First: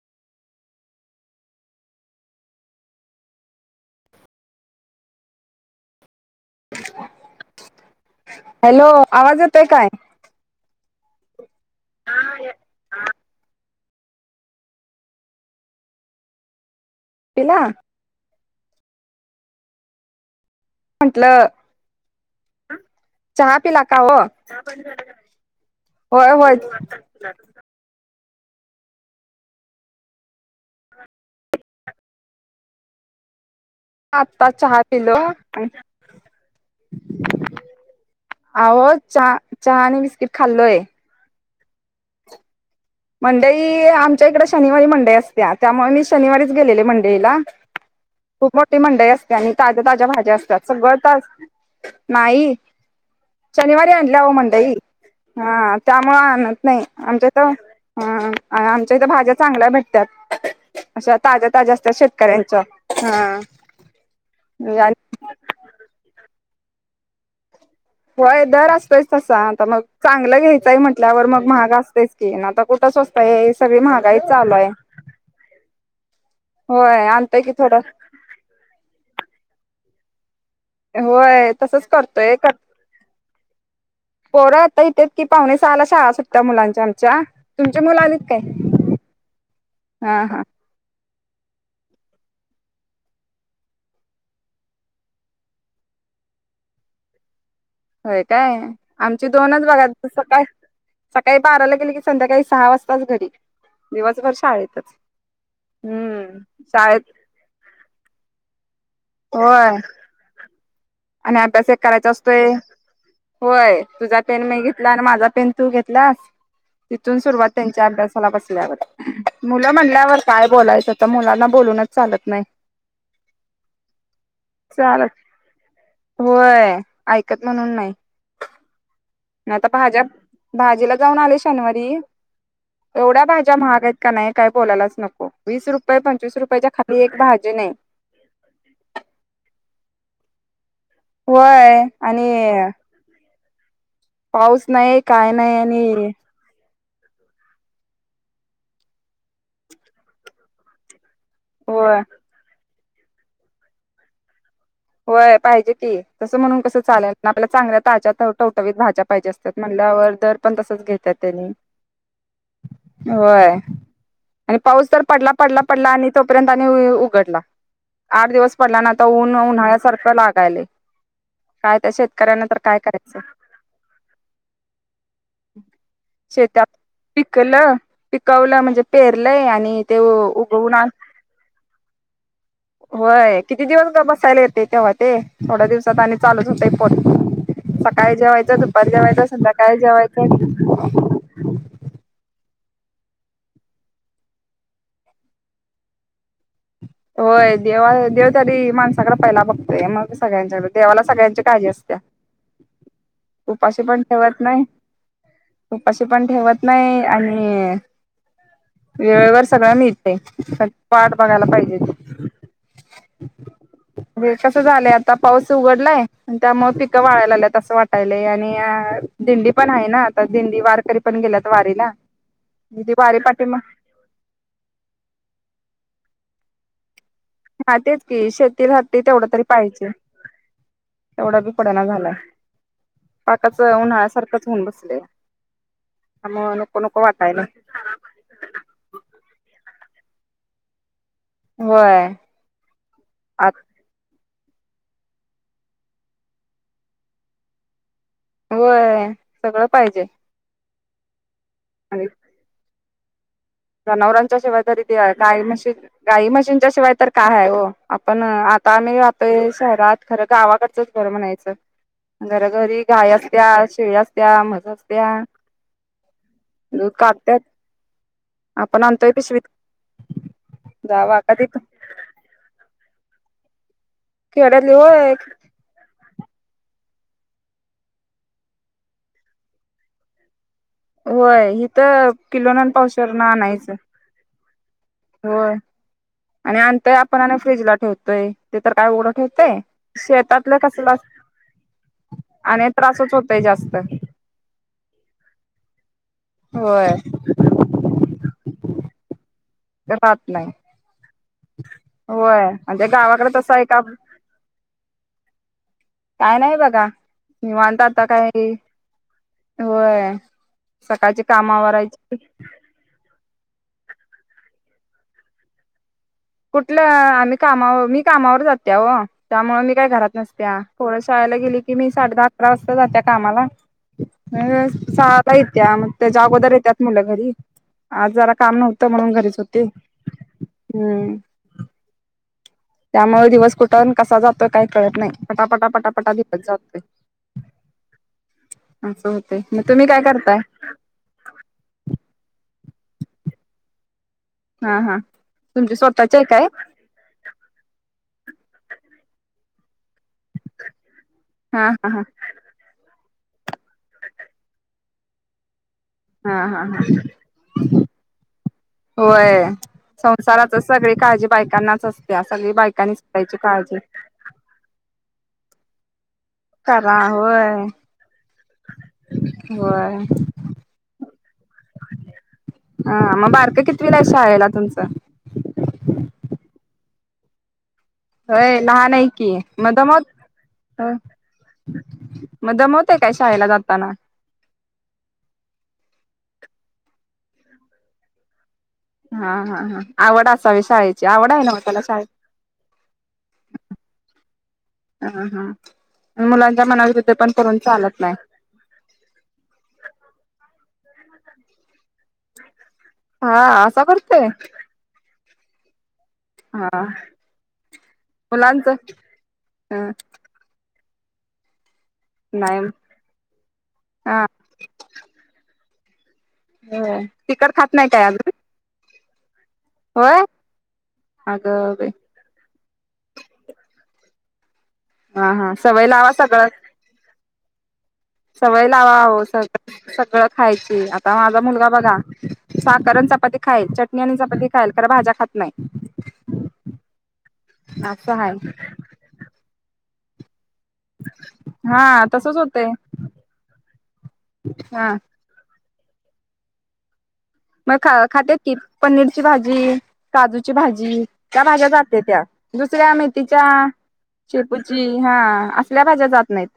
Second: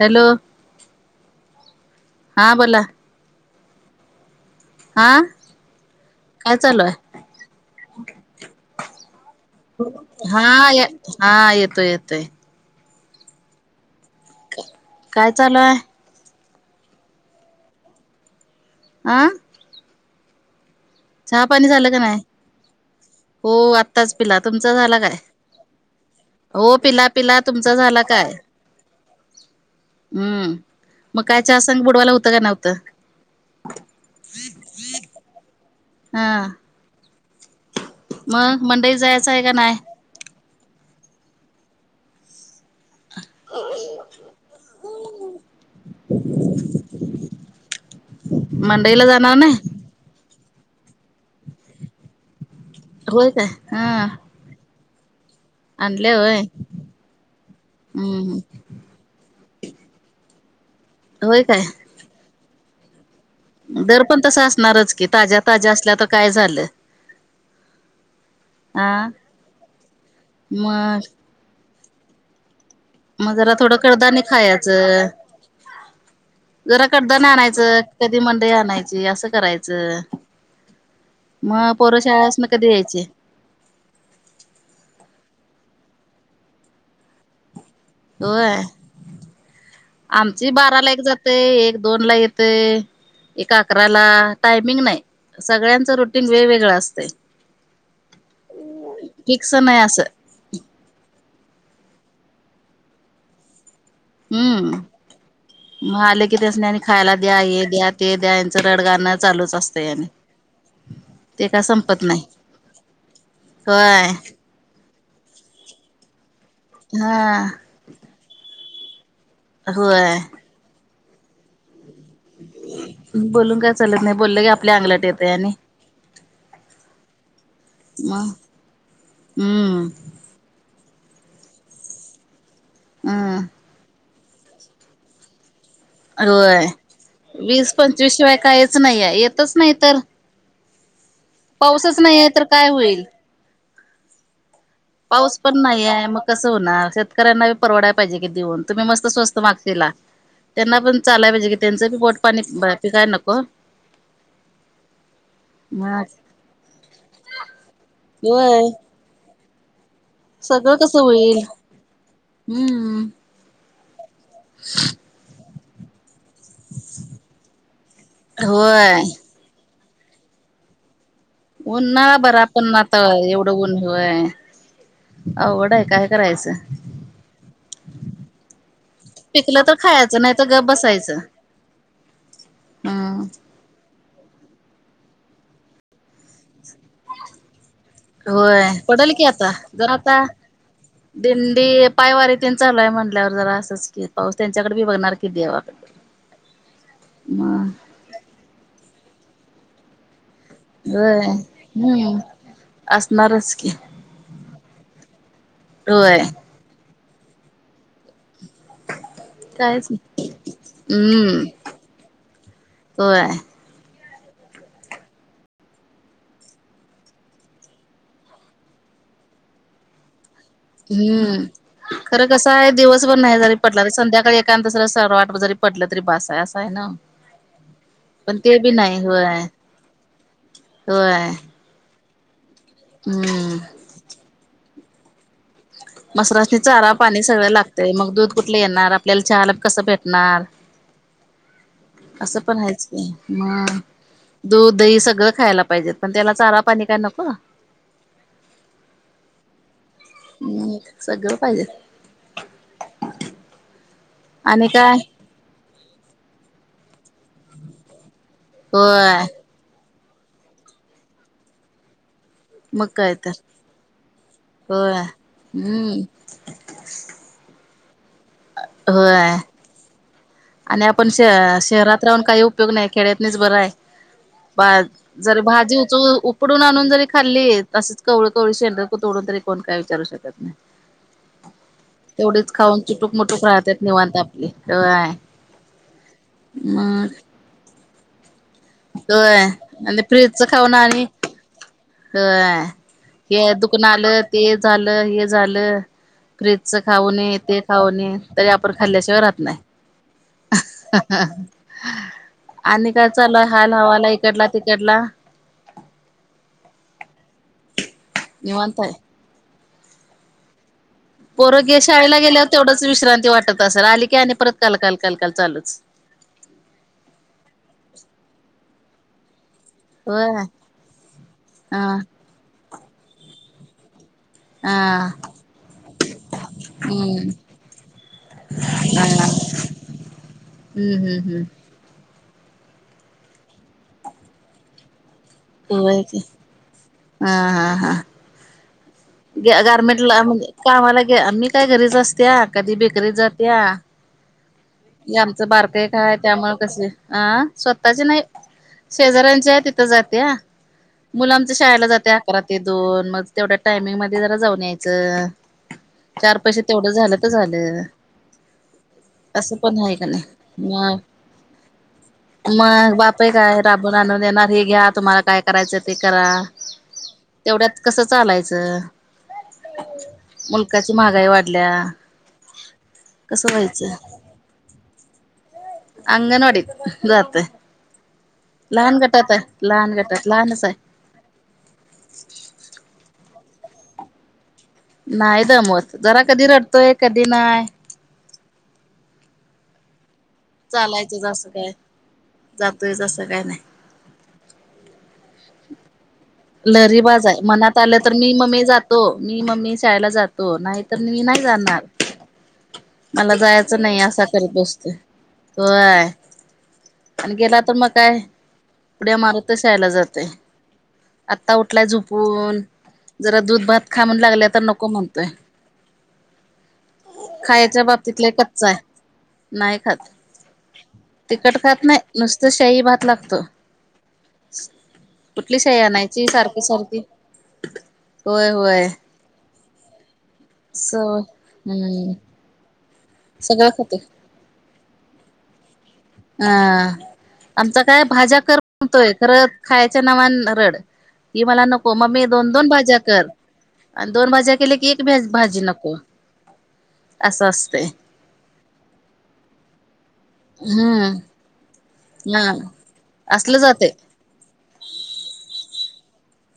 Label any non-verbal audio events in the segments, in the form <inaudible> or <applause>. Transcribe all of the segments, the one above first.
Hello हा बोला. आं. काय चालूय? हॅलो आवाज येतोय काय हां ये हां येतोय येतोय. काय चालूय? पिला? आं? चहा म्हंटलं पाणी झालं का नाई? हो चहा पिला का आत्ताच हो पिला तुमचा झाला काय? होय होय हो पिला पिला तुम चा झाला काय? हम्म मग काय च्या संग बुडवायला होतं का नव्हतं? आत्ता चहा पिलो अ हां. आवो मंडई चा जायचं आहे का नाही चा नी बिस्किट खाल्लोय. मंडई ई आमच्या इकडे शनिवारी मंडई असत्या, त्यामुळे मी शनिवारीच गेलेले मंडईला. खूप मोठी मंडईला मंडई जाणार असते आणि नाही ताज्या ताज्या भाज्या असतात सगळं ता नाई होय काय शनिवारी हा आणल्या ओ मंडईत. हा, आणल्या त्यामुळे होय आणत नाही. आमच्याथ हं. हम्म आमच्या इथ, भाज्या चांगल्या भेट त्यात. अशा होय ताज्या - काय ताज्या असतात. शेतकऱ्यांच्या. हा. दर पण तसं असणारच आणि कि. ताज्या- ताज्या असल्या तर, काय झालं? होय, दर असतच हा तसा. आता मग, चांगलं घ्यायचंय मग म्हटल्यावर, मग महाग असतयच. ती. आता कुठं स्वस मग जरा थोडं, कडधान्य खाया चं. जरा होय कडधान्य आणतोय की थोडं आणायचं. कधी मंडई आणायची. असं करायचं. होय. मग तसच पोरं करतोय. शाळासन कर कधी यायची पोरं आता येतेत कि, पावणे सहाला शाळा सुट्टत्याय, मुलांच्या आमच्या. तुमच्या मुला आलेत काय? होय. हा, हा. आमची बाराला एक जात य. एक दोनला येतय. एका अकराला. टायमिंग नाही. सगळ्यांचं रुटीन वेगवेगळ असतय. होय काय? आमची फिक्स दोनच नाही बघा. असं तसं काय सकाळी बाराला गेले की, संध्याकाळी सहा वाजताच घरी. दिवसभर हम्म. शाळेतच. मग आले की हम्म. त्यासनी आणि शाळेत खायला द्या. ये द्या, ते द्या. यांचं रडगाणं चालूच होय असतंय, आणि. आणि ते काय अभ्यास एक संपत करायचा नाही असतोय. होय, तुझा पेन मी घेत ला अन् माझा पेन तू घेतला. तिथून हा सुरुवात त्यांच्या अभ्यासाला बसल्यावर. मुलं म्हणल्यावर होय. काय, बोलायचं? तर मुलांना बोलूनच चालत नाही बोलून काय, चलत नाही. बोललं की, आपल्या अंगलट चालत येतय, आणि. होय. ऐकत म्हणून नाही. मग? नाही. आता हम्म भाज्या, भाजीला जाऊन आले शनिवारी. एवढ्या, हम् भाज्या महागयत का नाही, काय बोलायलाच नको? वीस रुपये- पंचवीस रुपयाच्या खाली एक भाजी नाही. त्याशिवाय काहीच नाहीय. येतच नाही तर. व्हय. पाऊसच नाही आणि आहे तर काय होईल पाऊस नाहीे, काय पाऊस नाही. पण आणि आहे मग कसं होणार? शेतकऱ्यांना बी परवडाय पाहिजे की, देऊन. तुम्ही मस्त स्वस्त मागशीला. त्यांना पण चालाय पाहिजे कि. त्यांचं बी होय पोटपाणी पिकाय नको? होय पाहिजे की. मग तसं म्हणून कसं चालेल. ना आपल्या चांगल्या ताज्या, होय टवटवीत भाज्या पाहिजे असत्यात, म्हणल्यावर. दर पण सगळं तसच, कसं घेत्या होईल त्यांनी. हम्म होय. आणि पाऊस तर पडला- पडला पडला आणि तोपर्यंत आणि उघडला. आठ दिवस पडला आणि होय आता ऊन- ऊन खाया सारखं लागायलय. काय ऊन त्या ना. बरं, शेतकऱ्यांना तर आपण काय आता. करायचं एवढं ऊन, होय. अवघडाय. काय करायचं? शेतात पिकलं. पिकवलं म्हणजे, पेरलंय. पिकलं तर आणि ते खायचं नाही तर गप उगवून आ बसायचं हम्म होय. किती दिवस गप बसायलय, ते तेव्हा ते. थोड्या दिवसात आणि चालूच होतय, पोट. सकाळी जेवायचं, होय दुपारी पडल की जेवायचं, आता संध्याकाळी जर आता जेवायचं. दिंडी. पायवारी त्यां चालूय म्हणल्यावर, जरा असंच की. पाऊस त्यांच्याकडे बी बघणार की, देवाकड. <inaudible> होय. देवा- देव तरी माणसाकडे, पहियला बघतोय. मग सगळ्यांच्याकडे. देवाला होय सगळ्यांची काळजी असत्या. हम्म असणारच की उपाशी पण ठेवत नाही. उपाशी होय पण ठेवत नाही. आणि <inaudible> वेळेवर सगळ कायच मिळते. वाट हम्म बघायला पाहिजे. म्हणजे होय. हे कसं झालंय. आता पाऊस उघडलाय त्यामुळ पिकं वाळायलायेत अस वाटायलाय. आणि दिंडी पण हाये ना आता. दिंडी वारकरी पण हम्म. गेल्यात वारीला खरं कसं हाय ती दिवसभर वारी नाही जरी पाठीमा पटला संध्याकाळी एकातं सर सरवाट जरी पडलं तरी भास आहे असंय ना. हा तेच की पण ते शेती बी नाही राहती होय तेवढा तरी पाहिजे. होय तेवढा बी पडाना झालाय. हम्म पाकाच उन्हाळ्या सारखंच होऊन बसलेय. मसरानी चारा पाणी सगळं लागतय. मग दूध कुठलं येणार. आपल्याला हाला कसं भेटणार. होय. असं पण हायेच की. आत म. दूध, दही सगळं खायला पाहिजेत. पण त्याला चारा पाणी काय नको? होय सगळं पाहिजे. हम्म सगळं पाहिजे. आणि जनावरांच्या शिवाय आणि तरी ते. काय गाई म्हशीन गाई म्हशीनच्या शिवाय तरी काय हाय हो. आपण आ आम्ही होय राहतोय शहरात. खरं गावाकडचंच बरं म्हणायचं. घरोघरी मग गाय काय तर असत्या, शेळी असत्या, म्हस होय असत्या. हम्म दूध काडत्यात. आपण आणतोय होय पिशवीत. आणि आपण जावा श कधी शहरात राहून काही उपयोग नाही. खेड्यातनीच बरं हाय. बा खेड्यातली होय जरी भाजी उच खुडून आणून जरी खाल्ली. तंसच कवळ कवळ शेंड तोडून तरी कोण काय विचारू शकत नाय. होय हित <inaudible> तेवढीच किलोन आणि खाऊन चुटूक पावशेरन मुटूक आणायचं राहतात निवांत आपली. तेव्हय. होय. आणि अनतोय आपण फ्रीज ला ठेवतोय. ते तर काय उगडं होय ठेवतय. आणि फ्रीजच शेतातलं खाऊन कसल आणि होय. हे जास्त दुखन आलं. ते झालं. हे झालं. फ्रीजच होय खाऊ नयेत खाऊणये. तरी आपण खाल्ल्याशिवाय राहत नाय. राहत नाय. ते आणि काय गावाकडे चालूय? तसं आहे हाल का हवाल. इकडला तिकडला. काय नाही बघा. नीवांत आता काय. निवांत आहे होय. सकाळची पोरोगे कामावरायची शाळेला गेल्यावर तेवढंच विश्रांती वाटत असेल. आली की आणि परत कालकाल कालकाल चालूच. कुठलं आम्ही कामावर, मी कामावर जाते ओ. त्यामुळे मी काय घरात होय नसत्या. पोर शाळेला गेली की, मी हा साडे दहा अकरा वाजता जात्या कामाला. हम्म हा सहाला येत्या. मग त्याच्या अगोदर येत्यात मुलं घरी. हम्म आज जरा काम नव्हतं. म्हणून हा घरीच होते. हम्म हम्म. हम्म त्यामुळे दिवस कुठन कसा जातोय. काही कळत नाही. पटापटा होय पटापटा की दिवस जातोय. असं होतय ग मग तुम्ही काय गार्मेंटला करताय म्हणजे कामाला ग्या मी काय घरीच असत्या. कधी बेकरीत जात्या. हा हा हे आमचं तुमची बारक एक हाय. स्वतःची आहे काय त्यामुळे कस अं स्वतःचे नाही. शेजऱ्यांचेय तिथं जातेया. मुल आमच हा शाळेला हा हा जातेया. घरात ते दोन मग तेवढ्या टायमिंग मध्ये जरा जाऊन यायचं. चार हा पैसे हा हा तेवढं झालं त झालं. होय असं पण आहे का नाही संसाराचच सगळी मग काळजी बायकांनाच असते सगळी बायकांनीच त्यायची काळजी जाणून येणार हेी घ्या तुम्हाला काय करायचं ते करा. करा होय तेवढ्यात कसं चालायचं. होय मुलकाची महागाई वाढल्या हा मग कसं बारक व्हायचं कितीवीला शाहाळेला तुमचं अंगणवाडीत जातोय. होय लहान नाही की मग लहान गटात लहानच आहे दमावतोय मग दमवतंय काय शाळेला जाताना. नाही दमवत जरा कधी रडतोय कधी नाय हा हा हा आवड असावी शाळेची चालायचंच आवड आहे असं ना म काय त्याला जातोयच असं काय नाही. शाळेची. ह हा आणि मुला लहरीबाज आहे मनात आलं तर मी म्मी जात. मी मम्मी शाळेला जातो नाहीत मी नाही जाणार. मला हा जायचं नाही असा करतोय करीत बसतो तो आहे. हा आणि गेला तर मग काय मुलांच उड्या मारत श यायला जाते. आत्ता उठलाय झुपून नाही जरा दूध भात खा म्हणून हा लागल्या तर नको म्हणतोय होय तिकट खात खायच्या नाही काय बाबतीत अजून <unintelligible> नाही खात होय तिकट अगं खात बाई नाय नुसतं शाही भात लागतो. हा हा सवय लावा सगळं. स्वार्थी सवय लावा ओ स सगळं खायची आता सवय माझा मुलगा बघा हम्म. साखांरचा चपाती खाईल सगळं खाते चटणी आणि चपातती खाईल कार भाज्या खात नाही. अ आमचा काय असं भाज्या आहे कर म्हणतोय खरं खायच्या नावान रड कि मला हा नको मग मी तसच दोन दोन होतय भाज्या कर. आणि दोन भाज्या केल्या की हा एक भाजी नको. असं मग असते खा खात ती पनीरची भाजी काजूची भाजी हम्म का भाज्या जात्यात त्या हा दुसऱ्या मेथीच्या असलं जाते शेपूची हा असल्या भाज्या जात नाहीत.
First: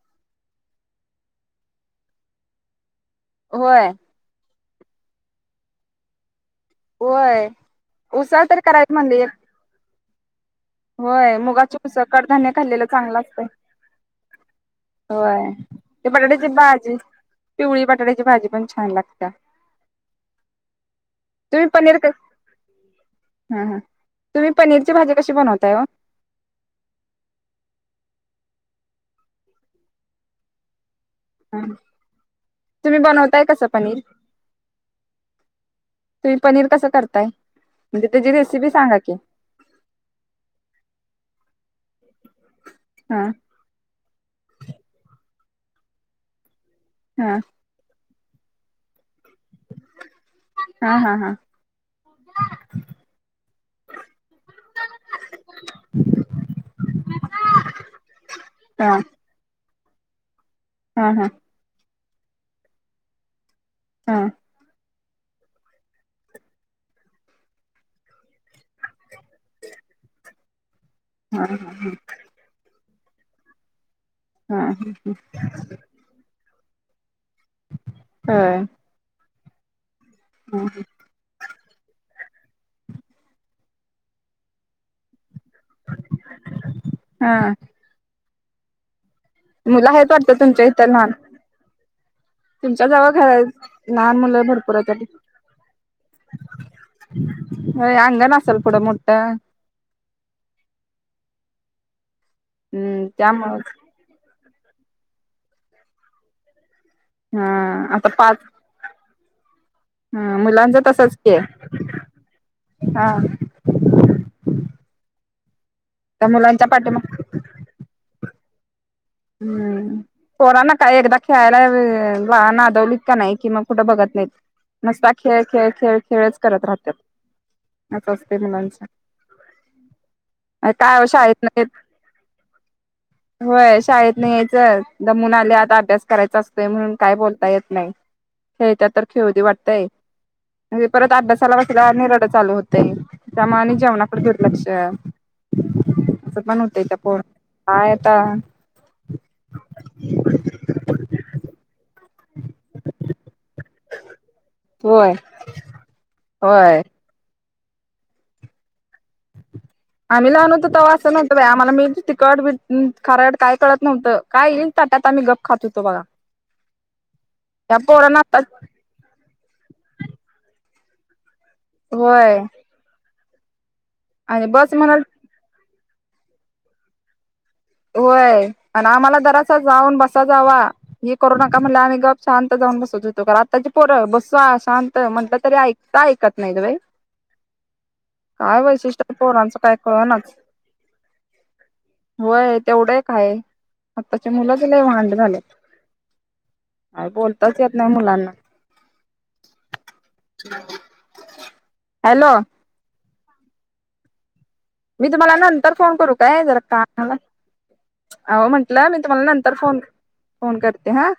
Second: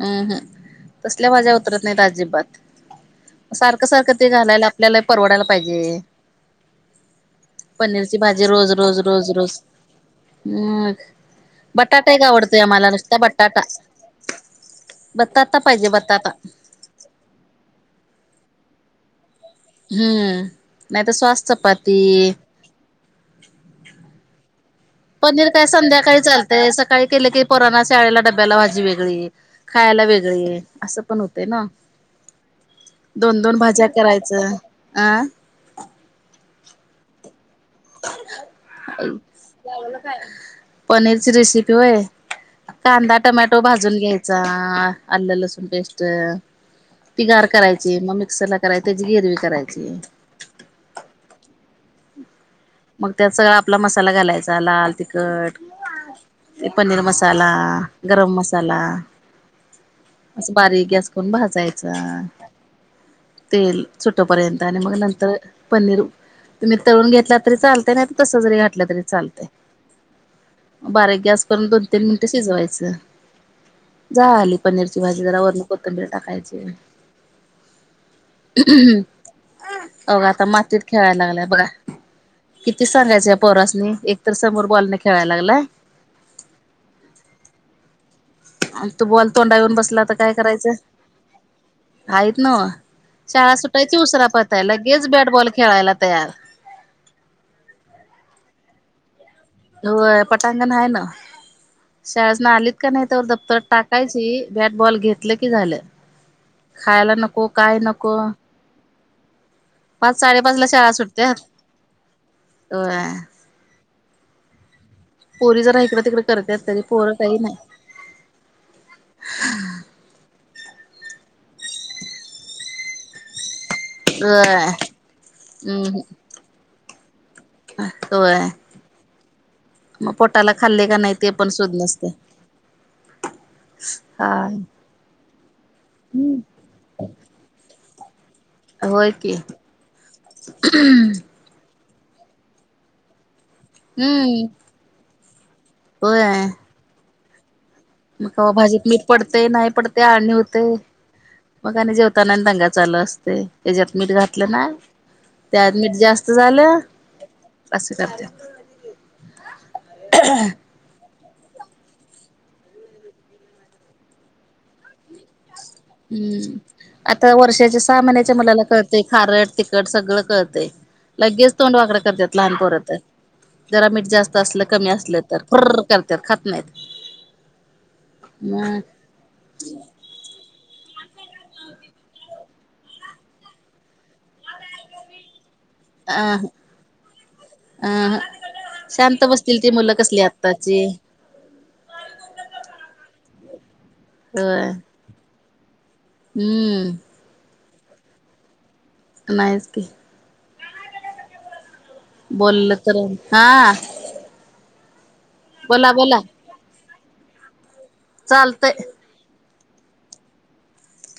हम्म हम् तसल्या माझ्या उतरत नाहीत अजिबात सारखं होय सारखं ते घालायला आपल्याला परवडायला पाहिजे. होय पनीरची उसळ भाजी तर रोज करायच रोज म्हणली एक रोज रोज हम् होय मुगाची उसळ बटाटा एक कडधान्य आवडतोय खाल्लेलं आम्हाला नुसता चांगलं असतंय बटाटा होय बटाटा पाहिजे ते बटाटा बटाट्याची भाजी पिवळी बटाट्याची भाजी पण छान लागत्या हम्म नाही तरर सॉस तुम्ही चपाती पनीर क हा हा तुम्ही पनीरची भाजी कशी बनव ते सकाळी केले की पोरांना शाळेला डब्याला भाजी वेगळी खायला वेगळी असं पण होतय हा ना तुम्ही दोन बनवताय दोन कसं भाज्या पनीर? करायचं अं तुम्ही पनीर कसं करताय म्हणजे तेजी रेसिपी सांगा की पनीरची रेसिपी होय कांदा हा टम्याटो तो भाजून घ्यायचा आलं लसूण पेस्ट हा तिगार करायची मग मिक्सर ला करायची त्याची गिरवी करायची. हा हा हा मग त्यात सगळा आपला मसाला घालायचा लाल तिखट पनीर मसाला, गरम मसाला, हा असं बारीक हा गॅस हा करून भाजायच तेल हा सुटोपर्यंत आणि मग नंतर पनीर तुम्ही तळून घेतलात चालतय नाही तस जरी घातल तरी चालतंय बारीक हा गॅस करून दोन, तीन मिन ते शिजवायचं झाली हा पनीरची भाजी जरा वरून कोथंबीर टाकायचे होय अव आता मातीत खेळायला लागलाय बघा किती सांगायचं या पोरासनी एक तर समोर बॉलने खेळायला लागलाय. हा... तो बॉल तोंडावर येऊन मुलं बसला आहेत तर काय वाटतं तुमच्या करायचं? इथं लहान आहेतच ना हो तुमच्या जवळ घर शाळा सुटायची लहान उसरा मुलं पारताय भरपूर आहेत लगेच वाटतं. बॅटबॉल खेळायला तयार होय, अंगान असल पुढं मोठ? होय पटांगण आहे ना शाळेसन ना आलीत का नाही हम्म तर दप्तर त्यामुळंच टाक कायच बॅट बॉल घेतलं कि झालं खायला नको, हा काय नको पाच हम्म, साडेपाच ला मुलांच शाळा तसच की सुटत्यात हा.. होय पोरी जरा इकडं, तिकडे त्या करतेत मुलांच्या तरी पाठीमा पोरं काही नाही. हम्म पोरांना काय एकदा खेळायला आ नादवलीत का नाही कि मग पुढ बघत नाहीत होय नुसता खेळ, खेळ, खेळ, हम्म खेळच करत राहतात अस होय असते मुलांच. मग पोटाला खाल्ले का काय नाही ते शाळेत पण सुध नसते. होय शाळेत हा नाही यायचं दमून आले आता अभ्यास करायचा असतोय म्हणून काय बोलता येत नाही. खेळतात तर होय की खेळुदे वाटतय म्ह परत अभ्यास परवा तिला निरळ चालू होतंय त्या माने जेवणाकडे हम्म दुर्लक्ष होय असं पण होतय त्या पो मग भाजीत मीठ पडतेय, नाही पडतेय आळणी होतय मग जेव तनान दंगा चाल असते त्याच्यात मीठ घातलं नाय होय त्यात मीठ जास्त झालं होय असं करत्यात. आम्ही लहान होतो तव्हा अस नव्ह आम्हाला मिठ, तखट, खारड काय कळत नव्हतं काय येईल ताटात आम्ही गप्प हम्म आता या वर्षाच्या सहा पोरांना महिन्याच्या आता मुलाला कळत ते खारट तिकखट सगळं कळतेय लगेच तोंड वाकड करतात होय लहानपोर तर. जरा मीठ जास्त आणि असलं बस कमी म्हणाल असलं तर फर करतात खात नाहीत. होय मग आणि आम्हाला जरासा जाऊन बसा जावा हे करुना का म्हणलं आम्ही गप्प शांत जाऊन बसत होतो. पण आत्ताची पोर बसा शांत म्हटलं तरी ऐक काय अ आइकत नाही ग बाई? अ काय वैशिष्ट्य शांत पोरांचं बसतील ती काय मुलं कसली कळनाच आत्ताची. होय तेवढं एक हाय आताची होय मुलंच लय वांड झाली यात. हम्म... काही बोलताच येत नाही मुलांना. नाहीस की. <inaudible> हॅलो बोलल तर हा.. मी तुम्हाला नंतर बोला फोन करू बोला काय जरा कामात हाये अहो चालतंय. म्हंटलं मी तुम्हाला नंतर फोन, फोन करते हा..